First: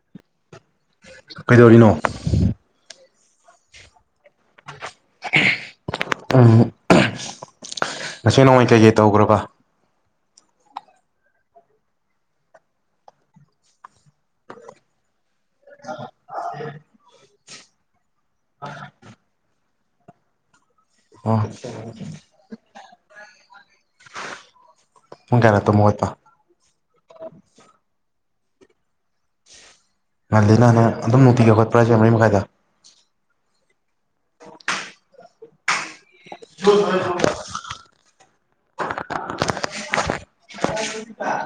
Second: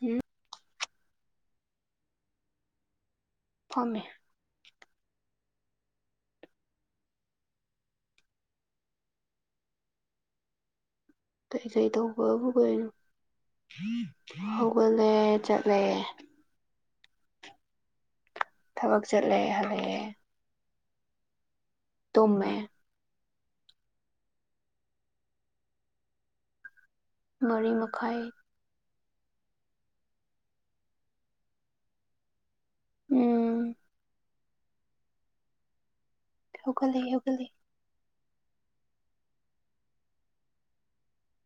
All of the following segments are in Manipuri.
ꯍꯨꯝ ꯀꯩꯗꯧꯔꯤꯅꯣ ꯐꯝꯃꯤ ꯎꯝ ꯉꯁꯤ ꯅꯣꯡꯃꯩ ꯀꯩꯀꯩ ꯇꯧꯒ꯭ꯔꯥꯕ ꯀꯩ ꯀꯩ ꯇꯧꯕꯕꯨ ꯀꯩꯅꯣ ꯍꯧꯒꯠꯂꯦ ꯆꯠꯂꯦ ꯊꯕꯛ ꯆꯠꯂꯦ ꯍꯜꯂꯛꯑꯦ ꯑꯣ ꯇꯨꯝꯃꯦ ꯄꯨꯡ ꯀꯌꯥꯗ ꯇꯨꯝ ꯍꯧꯒꯠꯄ ꯃꯔꯤ ꯃꯈꯥꯏ ꯉꯜꯂꯤꯅꯥ ꯅꯥ ꯑꯗꯨꯝ ꯅꯨꯡꯇꯤꯒꯤ ꯍꯧꯠꯒꯠꯄ꯭ꯔꯥ ꯍꯥꯏꯖ‌‌ꯦ ꯃꯔꯤ ꯃꯈꯥꯏꯗ ꯎꯝ ꯍꯧꯒꯠꯂꯦ ꯍꯧꯒꯠꯂꯦ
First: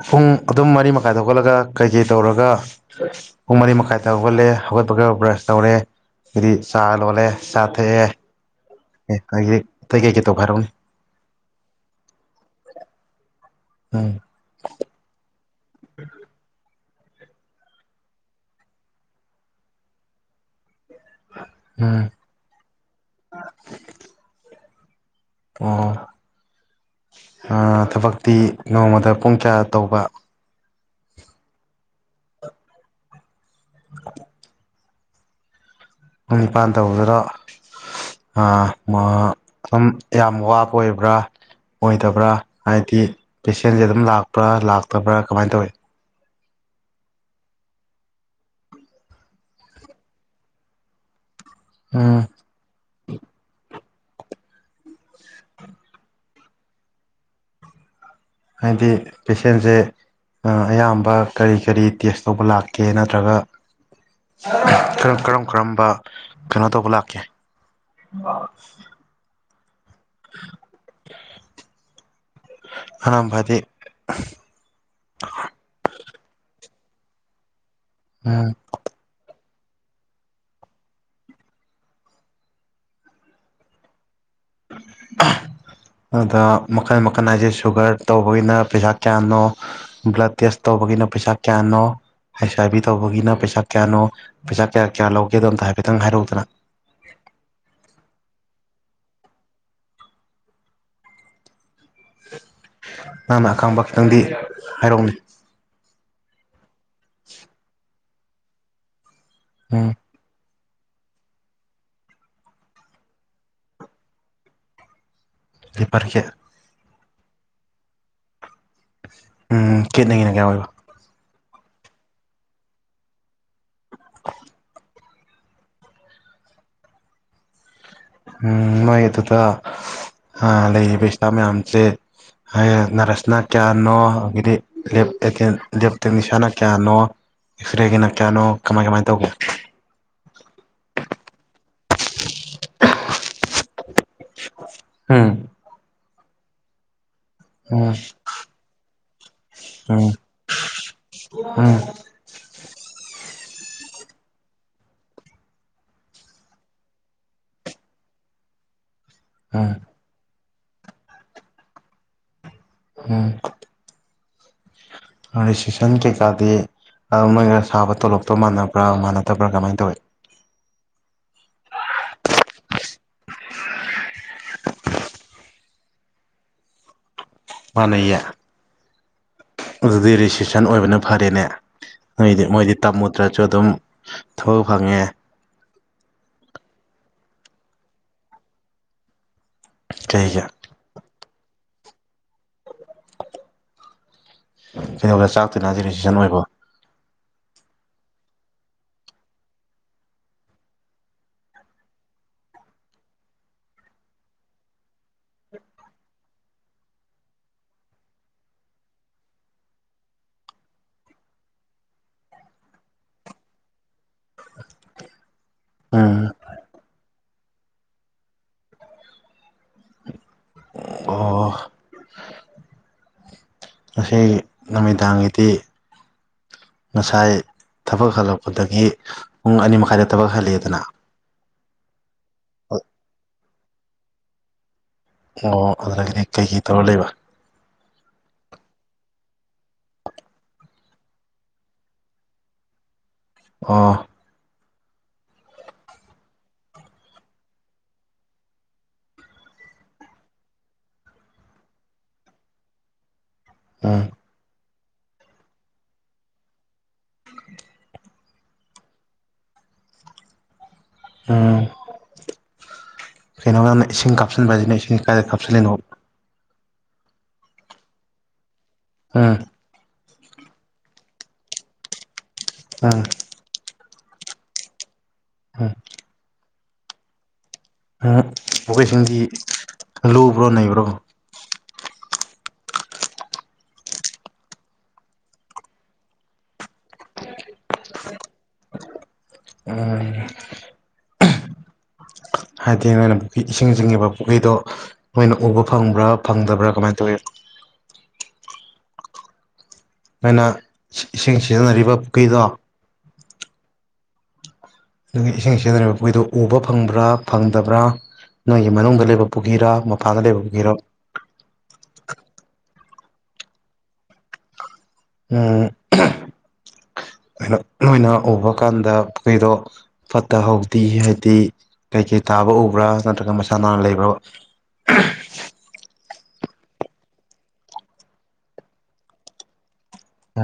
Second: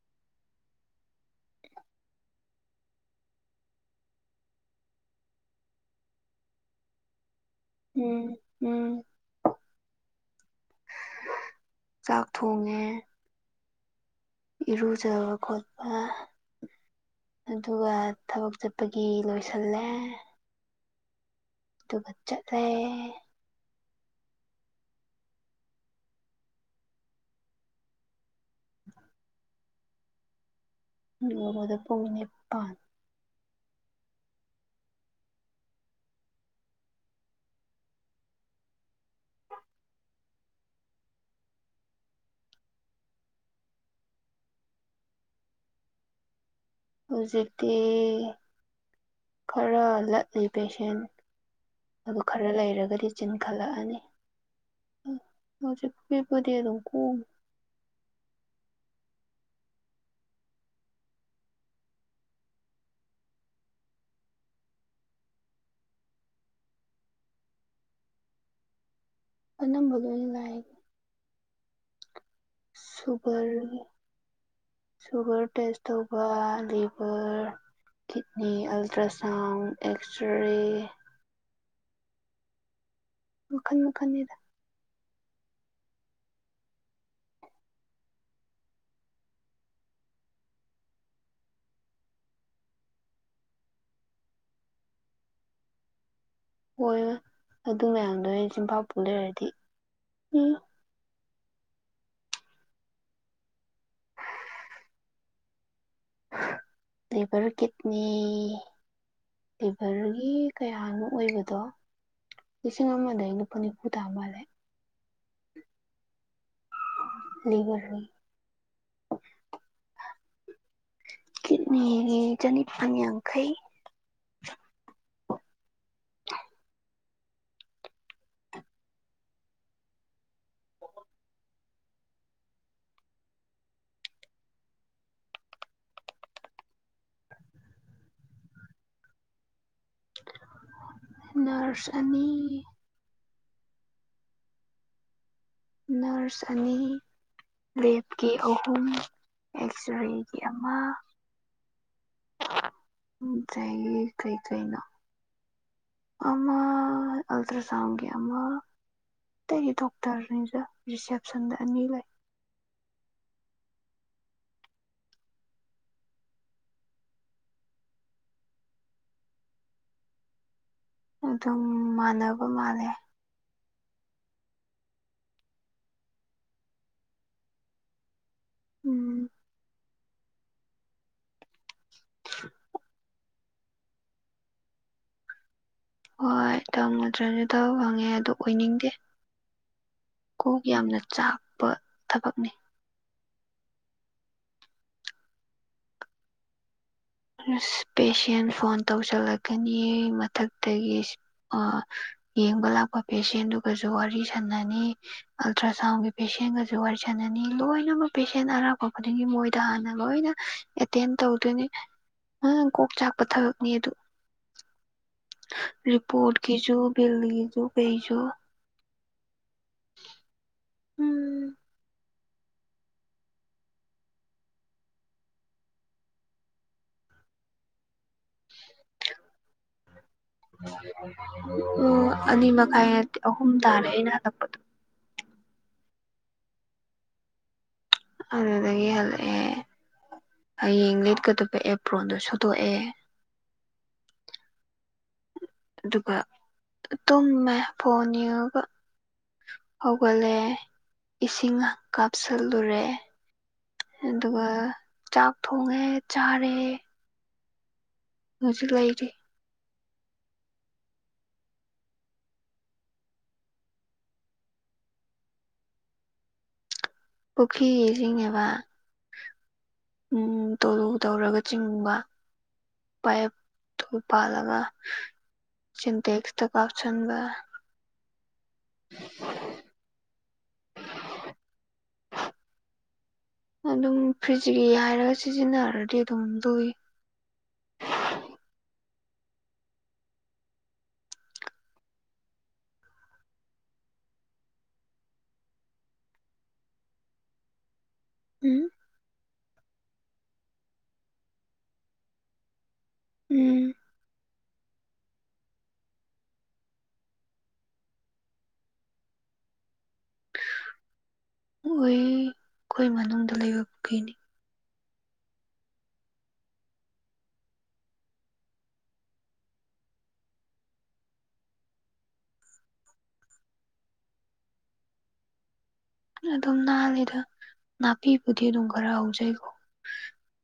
ꯄꯨꯡ ꯑꯗꯨꯝ ꯃꯔꯤ ꯃꯈꯥꯏꯗ ꯍꯧꯒꯠꯂꯒ ꯀꯩꯀꯩ ꯇꯧꯔꯒ ꯄꯨꯡ ꯃꯔꯤ ꯃꯈꯥꯏꯗ ꯍꯧꯒꯠꯂꯦ ꯍꯧꯒꯠꯄꯒ ꯕ꯭ꯔꯁ ꯇꯧꯔꯦ ꯑꯗꯤ ꯆꯥ ꯂꯣꯜꯂꯦ ꯆꯥ ꯊꯛꯑꯦ ꯑꯦ ꯎꯝ ꯎꯝ ꯑꯗꯒꯤ ꯑꯇꯩ ꯀꯩꯀꯩ ꯇꯧꯕꯥ ꯍꯥꯏꯔꯛꯑꯣꯅ‌ꯦ ꯆꯥꯛ ꯊꯣꯡꯉꯦ ꯎꯝ ꯏꯔꯨꯖꯕ ꯈꯣꯠꯄ ꯑꯗꯨꯒ ꯊꯕꯛ ꯆꯠꯄꯒꯤ ꯂꯣꯏꯁꯜꯂꯦ ꯑꯗꯨꯒ ꯆꯠꯂꯦ ꯑꯣ ꯍꯥ ꯊꯕꯛꯇꯤ ꯅꯣꯡꯃꯥꯗ ꯄꯨꯡ ꯀꯌꯥ ꯇꯧꯕ ꯅꯣꯡꯃꯥꯗ ꯄꯨꯡ ꯅꯤꯄꯥꯟ [inaudible] ꯄꯨꯡ ꯅꯤꯄꯥꯟ ꯇꯧꯕꯗꯨꯔ‌ꯣ ꯑꯥ ꯃꯥ ꯑꯝ ꯌꯥꯝ ꯋꯥꯕ ꯑꯣꯏꯕ꯭ꯔꯥ ꯑꯣꯏꯗꯕ꯭ꯔꯥ ꯍꯥꯏꯗꯤ ꯄꯦꯁꯦꯟ ꯗꯤ ꯑꯗꯨꯝ ꯂꯥꯛꯄ꯭ꯔꯥ ꯂꯥꯛꯇꯕ꯭ꯔꯥ ꯀꯃꯥꯏ ꯇꯧꯏ ꯍꯧꯖꯤꯛꯇꯤ ꯈꯔ ꯂꯠꯂꯤ ꯄꯦꯁꯦꯟ ꯎꯝ ꯑꯗ‌ꯣ ꯈꯠ ꯈꯔ ꯂꯩꯔꯒꯗꯤ ꯆꯤꯟꯈꯠꯂꯛꯑꯅꯤ ꯍꯧꯖꯤꯛꯀꯤ ꯄꯨꯗꯤ ꯑꯗꯨꯝ ꯀꯣꯝ ꯍꯥꯏꯗꯤ ꯄꯦꯁꯦꯟꯁ‌ꯦ ꯑꯥ ꯑꯌꯥꯝꯕ ꯀꯔꯤ ꯀꯔꯤ ꯇꯦꯁ ꯇꯧꯕ ꯂꯥꯛꯀꯦ ꯅꯠꯇ꯭ꯔꯒ ꯀꯔꯝ ꯀꯔꯝ ꯀꯔꯝꯕ ꯀꯩꯅꯣ ꯇꯧꯕ ꯂꯥꯛꯀꯦ ꯀꯅꯝꯕ ꯑꯗꯨꯝ ꯂꯥꯛꯢ [inaudible] ꯑꯅꯝꯕ ꯍꯥꯏꯗꯤ ꯁꯨꯒꯔꯒꯥ ꯁꯨꯒꯔ ꯇꯦꯁ ꯇꯧꯕ ꯂꯤꯚꯔ ꯎꯝ ꯀꯤꯠꯅꯤ ꯑꯜꯇ꯭ꯔ ꯁꯥꯎꯟ ꯑꯦꯛꯁ ꯔꯦ ꯃꯈꯟ ꯃꯈꯟꯅꯤꯗ [inaudible] ꯑꯗꯥ ꯃꯈꯟ ꯃꯈꯟ ꯍꯥꯏꯁꯦ ꯁꯨꯒꯔ ꯇꯧꯕꯒꯤꯅ ꯄꯩꯁꯥ ꯀꯌꯥꯅꯣ ꯕ꯭ꯂꯠ ꯇꯦꯁ ꯇꯧꯕꯒꯤꯅ ꯄꯩꯁꯥ ꯀꯌꯥꯅꯣ ꯍꯥꯏꯁ ꯑꯥꯏ ꯕꯤ ꯇꯧꯕꯒꯤꯅ ꯄꯩꯁꯥ ꯀꯌꯥꯅꯣ ꯄꯩꯁꯥ ꯀꯌꯥ ꯀꯌꯥ ꯂꯧꯒꯦꯗꯣ ꯑꯝꯇ ꯍꯥꯏꯐꯦꯠꯇꯪ ꯍꯥꯏꯔꯛꯎꯗꯅ ꯑ‌ꯣꯏꯃꯥ ꯑꯗꯨ ꯃꯌꯥꯝꯗꯣ ꯑꯩ ꯆꯤꯝꯐꯥ ꯄꯨ ꯂꯩꯔꯗꯤ ꯎꯝ ꯅꯪꯅ ꯑꯈꯪꯕ ꯈꯤꯇꯪꯗꯤ ꯍꯥꯏꯔꯛꯎꯅ‌ꯦ ꯂꯤꯚꯔ ꯀꯤꯠꯅꯤ ꯎꯝ ꯂꯤꯚꯔ ꯒꯤ ꯀꯌꯥꯅꯣ ꯑꯣꯏꯕꯗꯣ ꯂꯤꯁꯤꯡ ꯑꯃꯗꯒꯤ ꯂꯨꯄꯥ ꯅꯤꯐꯨ ꯇꯥ ꯃꯥꯜꯂꯦ ꯂꯤꯚꯔꯒꯤ ꯂꯤꯚꯔ ꯒꯤ ꯎꯝ ꯀꯤꯠꯅꯤ ꯒꯤ ꯅꯥ ꯀꯌꯥ ꯑꯣꯏꯕ ꯀꯤꯠꯅꯤꯒꯤ ꯆꯥꯅꯤꯄꯥꯟ ꯌꯥꯡꯈꯩ ꯎꯝ ꯃꯣꯏ ꯑꯗꯨꯗ ꯑꯥ ꯂꯩꯔꯤꯕ ꯏꯁꯇꯥꯕ ꯃꯌꯥꯝꯖ‌ꯦ ꯍꯥꯌꯦꯡ ꯅꯔꯁꯅꯥ ꯀꯌꯥꯅꯣ ꯑꯗꯒꯤꯗꯤ ꯂꯦꯞ ꯇꯦꯛꯅꯤꯁꯤꯌꯥꯅ ꯀꯌꯥꯅꯣ ꯑꯦꯛꯁꯇꯔ꯭ꯦꯒꯤꯅ ꯀꯌꯥꯅꯣ ꯀꯃꯥꯏ ꯀꯃꯥꯏꯅ ꯇꯧꯒꯦ ꯅꯔ꯭ꯁ ꯑꯅꯤ ꯎꯝ. ꯅꯔꯁ ꯑꯅꯤ ꯎꯝ ꯂꯦꯞꯀꯤ ꯑꯍꯨꯝ ꯎꯝ ꯑꯦꯛꯁꯇꯔ꯭ꯦꯒꯤ ꯑꯃ ꯎꯝ [unintelligible] ꯇꯌꯦ ꯀꯩ ꯀꯩꯩꯅꯣ ꯑꯃ ꯑꯜꯇ꯭ꯔ ꯁꯥꯎꯟꯒꯤ ꯑꯃ ꯑꯇꯩ ꯊꯣꯛ [unintelligible] ꯔꯤꯁꯦꯞꯁꯟꯗ ꯑꯅꯤ ꯂꯩ ꯎꯝ ꯔꯤꯁꯤꯞꯁꯟ ꯀꯩꯀꯥꯗꯤ ꯑ ꯃꯣꯏꯒ ꯁꯥꯕ ꯇꯣꯂꯣꯞꯇꯣ ꯃꯥꯟꯅꯕ꯭ꯔꯥ ꯃꯥꯟꯅꯗꯕ꯭ꯔꯥ ꯀꯃꯥꯏꯅ ꯇꯧꯏ ꯑꯗꯨꯝ ꯃꯥꯟꯅꯕ ꯃꯥꯜꯂꯦ ꯃꯥꯟꯅꯩꯌꯦ ꯎꯝ ꯑꯗꯨꯗꯤ ꯔꯤꯁꯤꯞꯁꯟ ꯑꯣꯏꯕꯅ ꯐꯔꯦꯅꯦ ꯅꯣꯏꯗꯤ ꯃꯣꯏꯗꯤ ꯇꯝꯃꯨꯗ꯭ꯔ ꯁꯨ ꯑꯗꯨꯝ ꯊꯥꯕꯛ ꯐꯪꯉꯦ ꯍꯣꯏ ꯇꯝꯃꯨꯗ꯭ꯥꯔꯁꯨ ꯊꯥꯕꯛ ꯐꯪꯉꯦ ꯑꯗꯨ ꯑꯣꯏꯅꯤꯡꯗꯦ ꯀꯩꯒꯤ ꯀꯣꯛ ꯌꯥꯝꯅ ꯆꯥꯛꯄ ꯊꯥꯕꯛꯅꯤ ꯀꯩꯗꯧꯕꯗ ꯆꯥꯛꯇꯨꯏꯅꯣ ꯍꯥꯢꯁꯦ ꯕꯤꯁꯤꯞꯁꯟ ꯑꯣꯢꯕꯣ ꯑꯁ ꯄꯦꯁꯦꯟ ꯐꯣꯟ ꯇꯧꯁꯤꯜꯂꯛꯀꯅꯤ ꯃꯊꯛꯇꯒꯤ ꯑ ꯌꯦꯡꯕ ꯂꯥꯛꯄ ꯄꯦꯁꯦꯟꯗꯨꯒꯁꯨ ꯋꯥꯔꯤ ꯁꯥꯟꯅꯅꯤ ꯑꯜꯇ꯭ꯔ ꯁꯥꯎꯟꯒꯤ ꯄꯦꯁꯦꯟꯒꯁꯨ ꯋꯥꯔꯤ ꯁꯥꯟꯅꯅꯤ ꯂꯣꯏꯅꯃꯛ ꯄꯦꯁꯦꯟ ꯑꯔꯥꯞꯄ ꯈꯨꯗꯤꯡꯒꯤ ꯃꯣꯏꯗ ꯍꯥꯟꯅ ꯂꯣꯏꯅ ꯑꯦꯇꯦꯟ ꯇꯧꯗꯨꯢꯅꯤ ꯑꯪ ꯀꯣꯛ ꯆꯥꯛꯄ ꯊꯥꯕꯛꯅꯤ ꯑꯗꯨ ꯎꯝ ꯔꯤꯄꯣꯔꯠ ꯀꯤꯁꯨꯨ ꯕꯤꯜ ꯀꯤꯁꯨꯨ ꯀꯩꯁꯨ ꯑꯣ... ꯉꯁꯤ ꯅꯨꯃꯤꯗꯥꯡꯒꯤꯗꯤ ꯉꯁꯥꯏ ꯊꯥꯕꯛ ꯍꯜꯂꯛꯄꯗꯒꯤ ꯄꯨꯡ ꯑꯅꯤ ꯃꯈꯥꯏꯗ ꯊꯥꯕꯛ ꯍꯜꯂꯛꯑꯦꯗꯅ ꯎꯝ ꯑꯅꯤ ꯃꯈꯥꯏ ꯅꯠꯇꯦ ꯑꯍꯨꯝ ꯇꯥꯔꯦ ꯑꯩꯅ ꯍꯟꯂꯛꯄꯗꯣ ꯑꯣ ꯑꯗꯨꯗꯒꯤꯗꯤ ꯀꯩꯀꯩ ꯇꯧꯔ ꯂꯩꯕ ꯑꯗꯨꯗꯒꯤ ꯍꯜꯂꯛꯑꯦ ꯍꯌꯦꯡ ꯂꯤꯠꯀꯥꯗꯕ ꯑꯦꯞꯄ꯭ꯔꯣꯟꯗꯣ ꯁꯨꯗꯣꯛꯑꯦ ꯑꯣ... ꯑꯗꯨꯒ ꯇꯨꯝꯃꯦ ꯐꯣꯟ ꯌꯣꯡꯉꯒꯥ ꯍꯧꯒꯠꯂꯦ ꯏꯁꯤꯡ ꯀꯥꯞꯁꯤꯜꯂꯨꯔꯦ ꯎꯝ ꯑꯗꯨꯒ ꯆꯥꯛ ꯊꯣꯡꯉꯦ ꯆꯥꯔꯦ ꯍꯧꯖꯤꯛ ꯂꯩꯔꯤ ꯎꯝ ꯀꯩꯅꯣꯅꯦ ꯏꯁꯤꯡ ꯀꯥꯞꯁꯤꯟꯕꯁꯤꯅ ꯏꯁꯤꯡ ꯀꯥꯏꯗ ꯀꯥꯞꯁꯤꯜꯂꯤꯅꯣ ꯄꯨꯈ꯭ꯔꯤ ꯏꯁꯤꯡꯅꯦꯕ ꯎꯝ ꯎꯝ ꯇꯣꯂꯨ ꯇꯧꯔꯒ ꯆꯤꯡꯕ ꯎꯝ [unintelligible] ꯄꯥꯜꯂꯒ ꯎꯝ ꯁꯦꯟꯇꯦꯛꯁꯇ ꯀꯥꯞꯁꯤꯟꯕ ꯎ ꯄꯨꯈꯔ꯭ꯤ ꯏꯁꯤꯡꯗꯤ ꯂꯨꯕ꯭ꯔꯣ ꯅꯩꯕ꯭ꯔꯣ ꯑꯗꯨꯝ ꯐ꯭ꯔꯤꯖꯤꯒꯤ ꯍꯥꯏꯔꯒ ꯁꯤꯖꯤꯟꯅꯔꯗꯤ ꯑꯗꯨꯝ ꯂꯨꯏ ꯎꯝ ꯍꯥꯏꯗꯤ ꯅꯣꯏꯅ ꯄꯨꯈ꯭ꯔꯤ ꯏꯁꯤꯡ ꯆꯤꯡꯉꯤꯕ ꯄꯨꯈ꯭ꯔꯤꯗꯣ ꯅꯣꯏꯅ ꯎꯕ ꯐꯪꯕ꯭ꯔꯥ ꯐꯪꯗꯕ꯭ꯔꯥ ꯀꯃꯥꯏꯅ ꯇꯧꯋꯤ ꯎꯝ ꯑꯩꯈꯣꯏꯅ ꯏꯁꯤꯡ ꯁꯤꯖꯤꯟꯅꯔꯤꯕ ꯄꯨꯈ꯭ꯔꯤꯗꯣ ꯎꯝ ꯑꯗꯨꯒꯤ ꯏꯁꯤꯡ ꯁꯤꯖꯤꯟꯅꯔꯤꯕ ꯄꯨꯈꯣꯏꯗꯨꯣ ꯎꯕ ꯐꯪꯕ꯭ꯔꯥ ꯐꯪꯗꯕ꯭ꯔꯥ ꯅꯣꯏꯒꯤ ꯃꯅꯨꯡꯗ ꯂꯩꯕ ꯄꯨꯈꯤꯔꯥ ꯃꯄꯥꯟꯗ ꯂꯩꯕ ꯄꯨꯈꯤꯔꯥ ꯍꯣꯏ ꯑꯩꯈꯣꯏ ꯃꯅꯨꯡꯗ ꯂꯩꯕ ꯄꯨꯏꯅꯤ ꯎꯝ ꯀꯩꯅꯣ ꯅꯣꯏꯅ ꯎꯕ ꯀꯥꯟꯗ ꯄꯨꯈꯔꯤꯗꯣ ꯐꯠꯇꯍꯧꯗꯤ ꯍꯥꯏꯗꯤ ꯀꯩꯀꯩ ꯇꯥꯕ ꯎꯕ꯭ꯔꯥ ꯅꯠꯇ꯭ꯔꯒ ꯃꯁꯥ ꯅꯥꯟꯅ ꯂꯩꯕ꯭ꯔꯥ [inaudible] ꯑꯗꯨꯝ ꯅꯍꯥꯟꯜꯂꯤꯗ ꯅꯥꯄꯤꯕꯨꯗꯤ ꯑꯗꯨꯝ ꯈꯔ ꯍꯧꯖꯩꯀꯣ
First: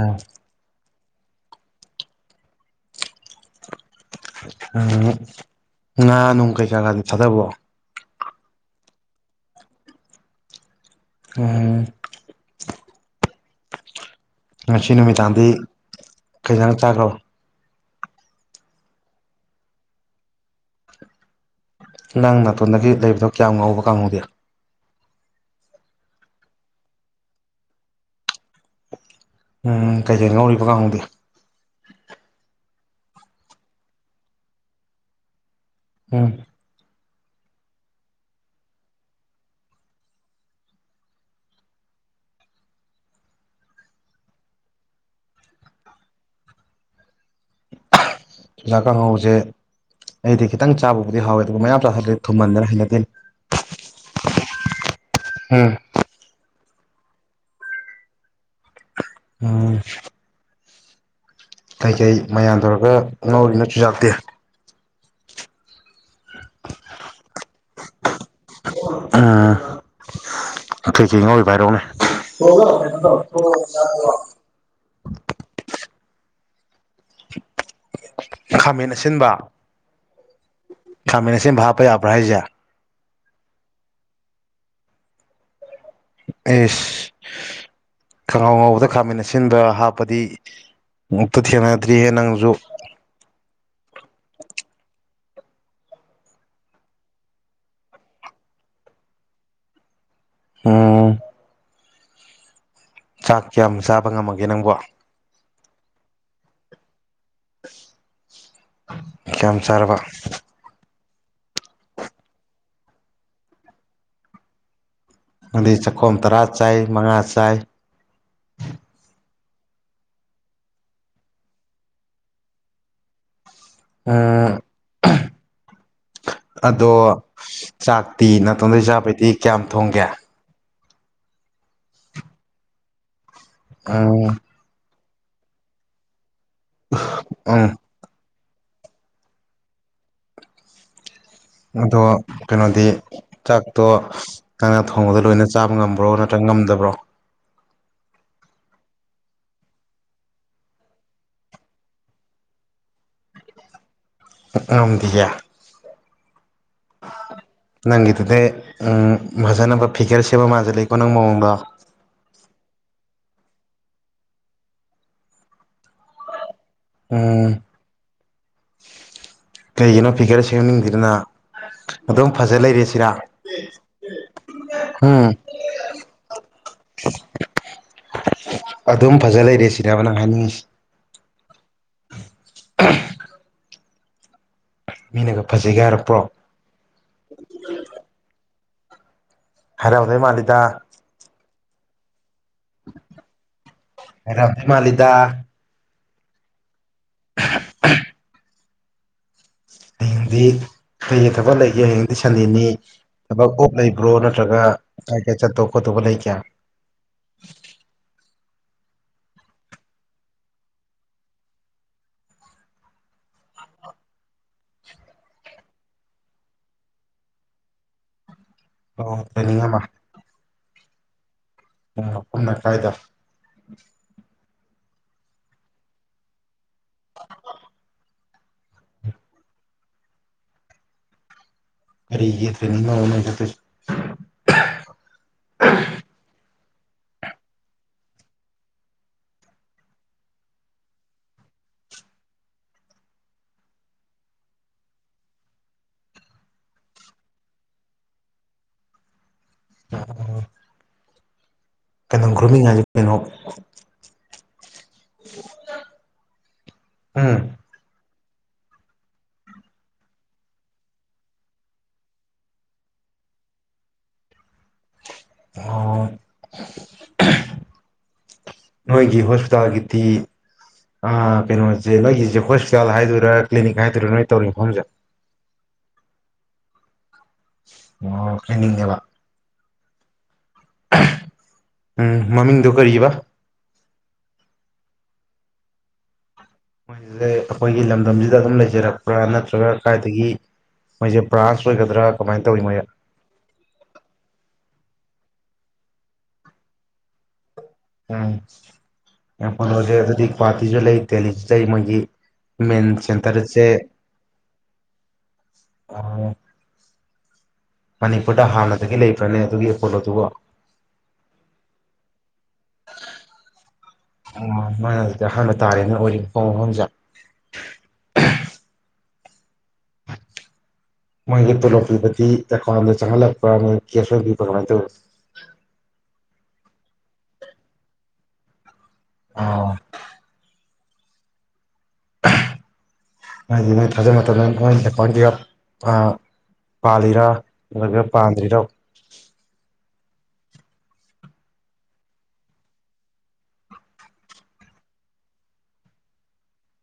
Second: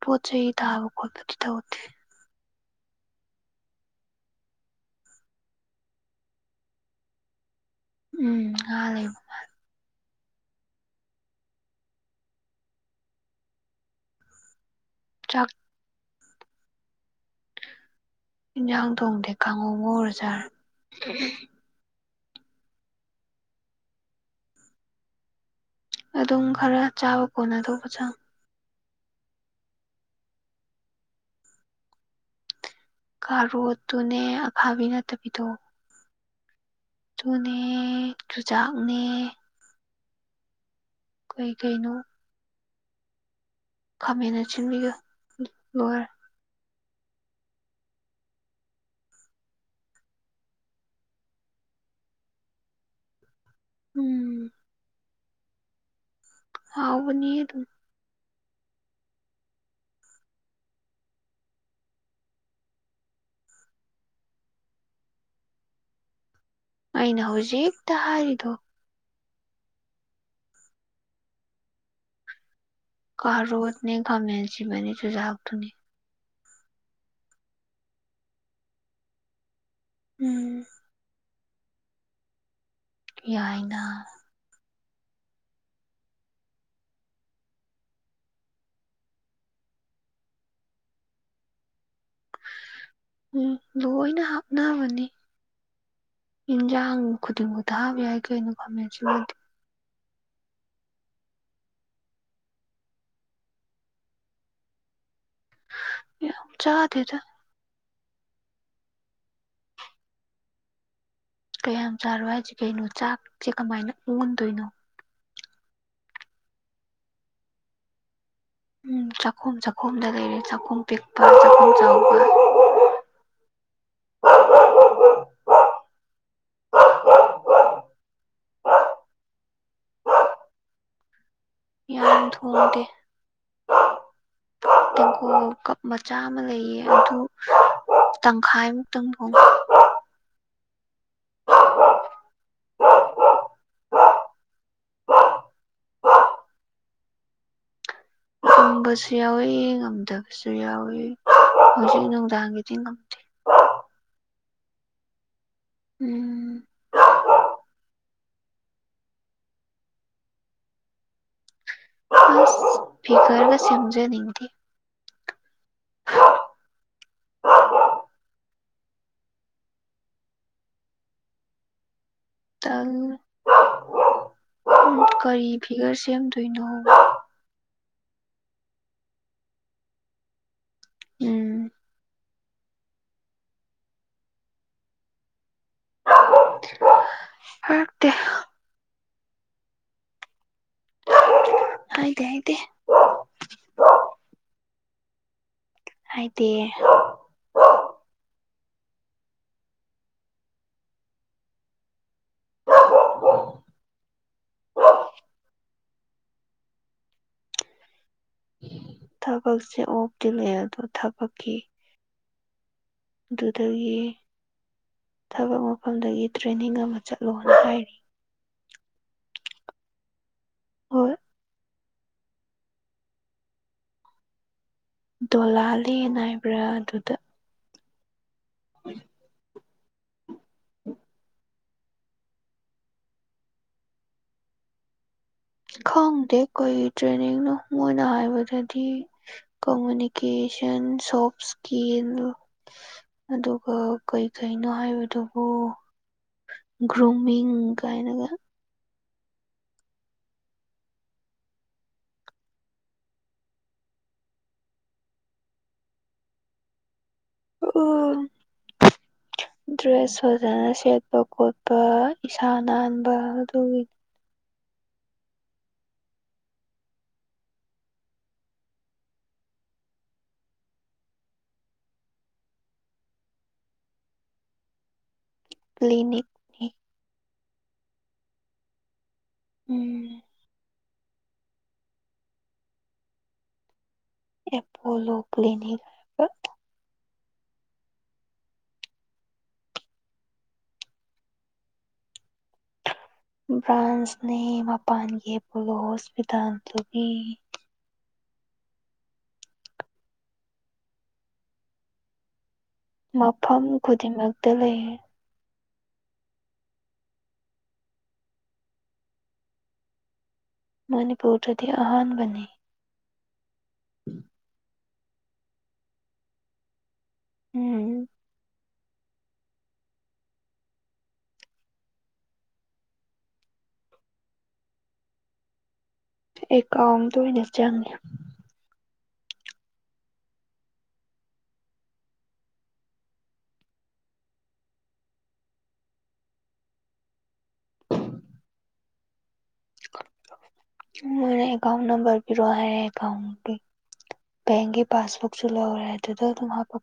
ꯄꯣꯠ ꯆꯩꯩ ꯇꯕ ꯀꯗꯤ ꯇꯧꯦ ꯎꯝ ꯉꯥ ꯅꯨꯡ ꯀꯩꯀꯥ ꯀꯥꯗꯤ ꯊꯥꯗꯕꯣ ꯎꯝ ꯍ ꯂꯩ ꯑ ꯉꯁꯤ ꯅꯨꯃꯤꯗꯥꯡꯗꯤ ꯆꯥꯛ ꯀꯩꯗꯔ ꯆꯥꯈ꯭ꯔꯣ ꯌꯦꯟꯖꯥꯡ ꯊꯣꯡꯗꯦ ꯈꯉꯧꯉꯔꯖꯥꯔ ꯅꯪ ꯅꯥꯇꯣꯟꯗꯒꯤ ꯂꯩꯕꯗꯣ ꯀꯌꯥꯝ ꯉꯥꯎꯕ ꯀꯥꯡꯍꯧꯗꯦ ꯑꯗꯨꯝ ꯈꯔ ꯆꯥꯕ ꯀꯣꯟꯅ ꯇꯧꯕꯁꯨ ꯎꯝ ꯀꯩꯀꯩ ꯉꯧꯔꯤꯕ ꯀꯥꯡꯧꯗꯦ ꯀꯥꯔꯣꯠꯇꯨꯅꯦ ꯑꯐꯥꯕꯤ ꯅꯠꯇꯕꯤꯗꯣꯛꯑꯣ ꯎꯝ ꯨꯅꯦ ꯆꯨꯖꯥꯛꯅꯦ ꯀꯩ ꯀꯩꯅꯣ ꯈꯃꯥꯏꯅ ꯁꯤꯟꯕꯤꯒꯔ ꯄꯨꯖꯥꯛ ꯀꯥꯡꯍꯧꯁꯦ ꯑꯩꯗꯤ ꯈꯤꯇꯪ ꯆꯥꯕꯕꯨꯗꯤ ꯍꯥꯎꯋꯦ ꯑꯗꯨꯒ ꯃꯌꯥꯝ ꯆꯥꯁꯤꯂꯦ ꯊꯨꯝꯍꯟꯗꯅ ꯍꯩꯅꯗꯦ ꯎꯝ ꯍꯝ ꯍꯥꯎꯕꯅꯤꯌꯦ ꯇ ꯑꯝ ꯀꯩꯀꯩ ꯃꯌꯥꯝ ꯇꯧꯔꯒ ꯉꯧꯔꯤꯅꯁꯨꯨꯖꯥꯠꯇꯦ ꯑꯩꯅ ꯍꯧꯖꯤꯛꯇ ꯍꯥꯏꯔꯤꯗꯣ ꯎꯝ ꯐꯤ ꯀꯩ ꯉꯧꯔꯤꯚꯥꯏꯔꯣꯅꯦ ꯍ ꯁꯤꯖꯤ ꯃꯅꯤ ꯇ ꯌꯥꯍ ꯊꯨꯡꯅꯤ ꯈꯥꯃꯦꯟ ꯑꯁꯤꯟꯕ ꯎꯝ ꯈꯥꯃꯦꯟ ꯁꯦꯝꯕ ꯍꯥꯞꯄ ꯌꯥꯕ꯭ꯔꯥ ꯍꯥꯏꯁꯦ ꯌꯥꯏꯅ ꯑꯦꯁ ꯈꯉꯥꯎ ꯉꯥꯎꯧꯕꯗ ꯈꯥꯃꯤꯟꯅ ꯑꯁꯤꯟꯕ ꯍꯥꯞꯄꯗꯤ ꯑꯃꯨꯛꯇ ꯊꯦꯡꯅꯗ꯭ꯔꯤꯍꯦ ꯅꯪꯁꯨ ꯎꯝ ꯂꯣꯏꯅ ꯍꯥꯞꯅꯕꯅꯤ ꯌꯦꯟꯁꯥꯡ ꯈꯨꯗꯤꯡꯃꯛꯇ ꯍꯥꯕ ꯌꯥꯏ ꯀꯩꯅꯣ ꯈꯝꯃꯦ ꯁꯤꯃꯗꯤ ꯎꯝ ꯆꯥꯛ ꯀꯌꯥꯝ ꯆꯥꯕ ꯉꯝꯃꯒꯦ ꯅꯪꯕꯣ ꯆꯥꯗꯦꯗ ꯀꯌꯥꯝ ꯆꯥꯔꯕ ꯀꯌꯥꯝ ꯆꯥꯔꯕ ꯍꯥꯏꯁꯤ ꯀꯩꯅꯣ ꯆꯥꯛꯁꯦ ꯀꯃꯥꯏꯅ ꯑꯣꯟꯗꯣꯏꯅꯣ ꯗꯤ ꯆꯥꯛꯈꯣꯝ ꯇꯔꯥ ꯆꯥꯏ ꯃꯉꯥ ꯆꯥꯏ ꯎꯝ ꯆꯥꯛꯈꯣꯝ ꯆꯥꯛꯈꯣꯝꯗ ꯂꯩꯔꯦ ꯆꯥꯛꯈꯨꯝ ꯄꯤꯛꯄ ꯆꯥꯛꯈꯨꯝ ꯆꯥꯎꯕ ꯎꯝ ꯑꯗꯣ ꯆꯥꯛꯇꯤ ꯅꯠꯇꯣꯟꯗꯩ ꯆꯥꯄꯩꯗꯤ ꯀꯌꯥꯝ ꯊꯣꯡꯒꯦ ꯌꯥꯝ ꯊꯣꯡꯗꯦ ꯑꯣ ꯇꯦꯟꯒꯣꯠ ꯃꯆꯥ ꯑꯃ ꯂꯩꯌꯦ ꯑꯗꯨ ꯑꯝ ꯇꯪꯈꯥꯏꯃꯨꯛꯇꯪ ꯊꯣꯡꯉꯦ ꯑꯗꯣ ꯀꯩꯅꯣꯗꯤ ꯆꯥꯛꯇꯣ ꯅꯪꯏ ꯊꯣꯡꯕꯗꯣ ꯂꯣꯏꯅ ꯆꯥꯕ ꯉꯝꯕ꯭ꯔꯣ ꯅꯠꯇ꯭ꯔꯒ ꯉꯝꯗꯕ꯭ꯔꯣ ꯉꯝꯕꯁꯨ ꯌꯥꯎꯏ ꯉꯝꯗꯕꯁꯨ ꯌꯥꯎꯋꯦ ꯍꯧꯖꯤꯛ ꯅꯨꯡꯗꯥꯡꯒꯤꯗꯤ ꯉꯝꯃꯦ ꯉꯝꯗꯦꯌꯦ ꯎꯝ ꯅꯪꯒꯤꯗꯨꯗꯤ ꯎꯝ ꯐꯖꯅꯕ ꯐꯤꯒꯔ ꯁꯦꯝꯕ ꯃꯥꯟꯁꯤꯟꯂꯛꯀꯣ ꯅꯪ ꯃꯑꯣꯡꯗꯣ ꯑꯁ ꯐꯤꯒꯔꯗ ꯁꯦꯝꯖꯅꯤꯡꯗꯦ ꯎꯝ ꯀꯩꯒꯤꯅꯣ ꯐꯤꯒꯥꯔ ꯁꯦꯝꯅꯤꯡꯗꯔꯤꯗꯨꯅ ꯑꯗꯨꯝ ꯐꯖ ꯂꯩꯔꯦ ꯁꯤꯔ ꯇꯜꯂꯦ ꯀꯔꯤ ꯐꯤꯒꯔ ꯁꯦꯝꯗꯣꯏꯅꯣ ꯑꯗꯨꯝ ꯐꯖ ꯂꯩꯔꯦ ꯁꯤꯔꯦꯕ ꯅꯪ ꯍꯥꯏꯅꯤꯡꯉꯤꯁꯤ ꯎꯝ ꯂ [unintelligible] ꯃꯤꯅꯒ ꯐꯖꯩꯒ ꯍꯥꯏꯔꯛꯄ꯭ꯔꯣ ꯍꯥꯏꯔꯛꯇꯦ ꯍꯥꯢꯔꯛꯑꯝꯗꯧ ꯃꯥꯂꯤꯗ ꯍꯥꯏꯗꯦ ꯍꯥꯏꯗꯦ ꯍꯥꯢꯔꯝꯗꯧ ꯃꯥꯜꯂꯤꯗ ꯍꯥꯏꯗꯦ ꯍ [unintelligible] ꯍꯌꯦꯡꯗꯤ ꯀꯩꯒꯤ ꯊꯕꯛ ꯂꯩꯒꯦ ꯍꯌꯦꯡꯗꯤ ꯁꯟꯗꯦꯅꯤ ꯊꯕꯛ ꯑꯣꯞ ꯂꯩꯕ ꯕ꯭ꯔꯣ ꯅꯠꯇ꯭ꯔꯒ ꯀꯥꯢ ꯀꯥꯢ ꯆꯠꯇꯧꯕ ꯈꯣꯠꯇꯧꯕ ꯂꯩꯒꯦ ꯊꯕꯛꯁꯦ ꯑꯣꯞꯇꯤ ꯂꯩ ꯑꯗꯣ ꯊꯕꯛꯀꯤ ꯑꯗꯨꯗꯒꯤ ꯊꯕꯛ ꯃꯐꯝꯗꯒꯤ ꯇ꯭ꯔꯦꯅꯤꯡ ꯑꯃ ꯆꯠꯂꯣꯅ ꯍꯥꯏꯔꯤ ꯑꯣ ꯇꯔꯦꯅꯤꯡ ꯑꯃ ꯍꯣꯏ ꯇꯔꯦꯅꯤꯡ ꯃꯐꯝꯅ ꯀꯥꯢꯗ ꯗꯣꯂꯥꯂꯦꯟ ꯍꯥꯏꯕ꯭ꯔꯥ ꯑꯗꯨꯗ [unintelligible] [inaudible] ꯀꯔꯤꯒꯤ ꯇ꯭ꯔꯦꯅꯤꯡꯅꯣꯕ ꯅꯣꯏ ꯆꯠꯇꯨꯢꯁꯤꯅ ꯈꯪꯗꯦ ꯀꯩ ꯇ꯭ꯔꯦꯅꯤꯡꯅꯣ ꯃꯣꯏꯅ ꯍꯥꯏꯕꯗꯗꯤ ꯀꯃꯨꯅꯤꯀꯦꯁꯟ ꯁꯣꯐ ꯁꯀꯤꯜ ꯑꯗꯨꯒ ꯀꯩ ꯀꯩꯅꯣ ꯍꯥꯏꯕꯗꯨꯕꯨ ꯒ꯭ꯔꯨꯃꯤꯡ ꯀꯥꯏꯅꯒ [unintelligible] ꯀꯩꯅꯣ ꯒ꯭ꯔꯨꯝꯃꯤꯡ ꯍꯥꯏꯗꯤ ꯀꯩꯅꯣ ꯍꯨꯝ [unintelligible] ꯑꯣꯑꯝ [unintelligible] ꯗ꯭ꯔꯦꯁ ꯐꯖꯅ ꯁꯦꯠꯄ ꯈꯣꯠꯄ ꯏꯁꯥ ꯅꯥꯟꯕ ꯑꯗꯨꯒꯤ ꯑꯣ [unintelligible] ꯅꯣꯏꯒꯤ ꯍꯣꯁꯄꯤꯇꯥꯜꯒꯤꯗꯤ ꯑꯥ ꯀꯩꯅꯣꯁꯦ ꯅꯣꯏꯒꯤꯁꯦ ꯍꯣꯁꯄꯤꯇꯥꯜ ꯍꯥꯏꯗꯣꯏꯔꯥ ꯀ꯭ꯂꯤꯅꯤꯛ ꯍꯥꯏꯗꯣꯏꯔꯥ ꯅꯣꯏ ꯇꯧꯔꯤ ꯃꯐꯝꯁꯦ ꯀ꯭ꯂꯤꯅꯤꯛ ꯑꯣ ꯀ꯭ꯂꯤꯅꯤꯛꯅꯦꯕ ꯎꯝ ꯎꯝ ꯃꯃꯤꯡꯗꯣ ꯀꯔꯤꯕ ꯑꯦꯄꯣꯂꯣ ꯀ꯭ꯂꯤꯅꯤꯛ ꯍꯥꯏꯕ ꯃꯣꯏꯖꯦ ꯑꯩꯈꯣꯏꯒꯤ ꯂꯝꯗꯝꯁꯤꯗ ꯑꯗꯨꯝ ꯂꯩꯖꯔꯛꯄ꯭ꯔꯥ ꯅꯠꯇ꯭ꯔꯒ ꯀꯥꯏꯗꯒꯤ ꯃꯣꯏꯁꯦ ꯕ꯭ꯔꯥꯟꯁ ꯑꯣꯏꯒꯗ꯭ꯔꯥ ꯀꯃꯥꯏꯅ ꯇꯧꯏ ꯃꯣꯏꯌꯦ ꯕ꯭ꯔꯥꯟꯁꯅꯦ ꯃꯄꯥꯟꯒꯤ ꯑꯦꯄꯣꯂꯣ ꯍꯣꯁꯄꯤꯇꯥꯜꯗꯨꯒꯤ ꯎꯝ ꯑꯦꯄꯣꯂꯣ ꯖꯦ ꯑꯗꯨꯗꯤ ꯒꯨꯍꯥꯇꯤꯁꯨ ꯂꯩ ꯗꯦꯜꯂꯤꯁꯨ ꯂꯩ ꯃꯣꯏꯒꯤ ꯃꯦꯟ ꯃꯐꯝ ꯁꯦꯟꯇꯔꯁꯦ ꯈꯨꯗꯤꯡꯃꯛꯇ ꯂꯩꯌꯦ ꯃꯅꯤꯄꯨꯔꯗ ꯍꯥꯟꯅꯗꯒꯤ ꯂꯩꯕ꯭ꯔꯅꯦ ꯑꯗꯨꯒꯤ ꯑꯦꯄꯣꯂꯣꯗꯨꯕꯣ ꯃꯅꯤꯄꯨꯔꯗꯗꯤ ꯑꯍꯥꯟꯕꯅꯤ [unintelligible] ꯎꯝ ꯃꯣꯏꯒꯤ ꯇꯣꯂꯣꯞ ꯄꯤꯕꯗꯤ ꯑꯦꯀꯥꯎꯟꯗ ꯆꯪꯍꯜꯂꯛꯄꯔꯥ ꯅꯣꯏ ꯀꯦꯁ ꯑꯣꯏꯅ ꯄꯤꯕ꯭ꯔꯥ ꯀꯃꯥꯏꯅ ꯇꯧꯌꯦ ꯑꯦꯀꯥꯎꯟꯗ ꯑꯣꯏꯅ ꯆꯪꯉꯦ ꯑꯥꯎ ꯍꯥꯏꯗꯤ ꯅꯣꯏ ꯊꯥꯖꯅꯇꯅ‌ ꯑꯦꯀꯥꯎꯟ ꯀꯩꯌꯥ ꯑꯥ [unintelligible] ꯄꯥꯜꯂꯤꯔꯥ ꯅꯠꯇ꯭ꯔ ꯄꯥꯟꯗ꯭ꯔꯤꯔꯥ ꯃꯣꯏꯅ ꯑꯦꯀꯥꯎꯟ ꯅꯝꯕꯔ ꯄꯤꯔꯣ ꯍꯥꯏꯌꯦ ꯑꯦꯀꯥꯎꯟꯄꯤ ꯕꯦꯡꯒꯤ ꯄꯥꯁꯕꯨꯛꯁꯨ ꯂꯧꯔꯦ ꯑꯗꯨꯗ ꯑꯗꯨꯝ ꯍꯥꯞꯄꯛ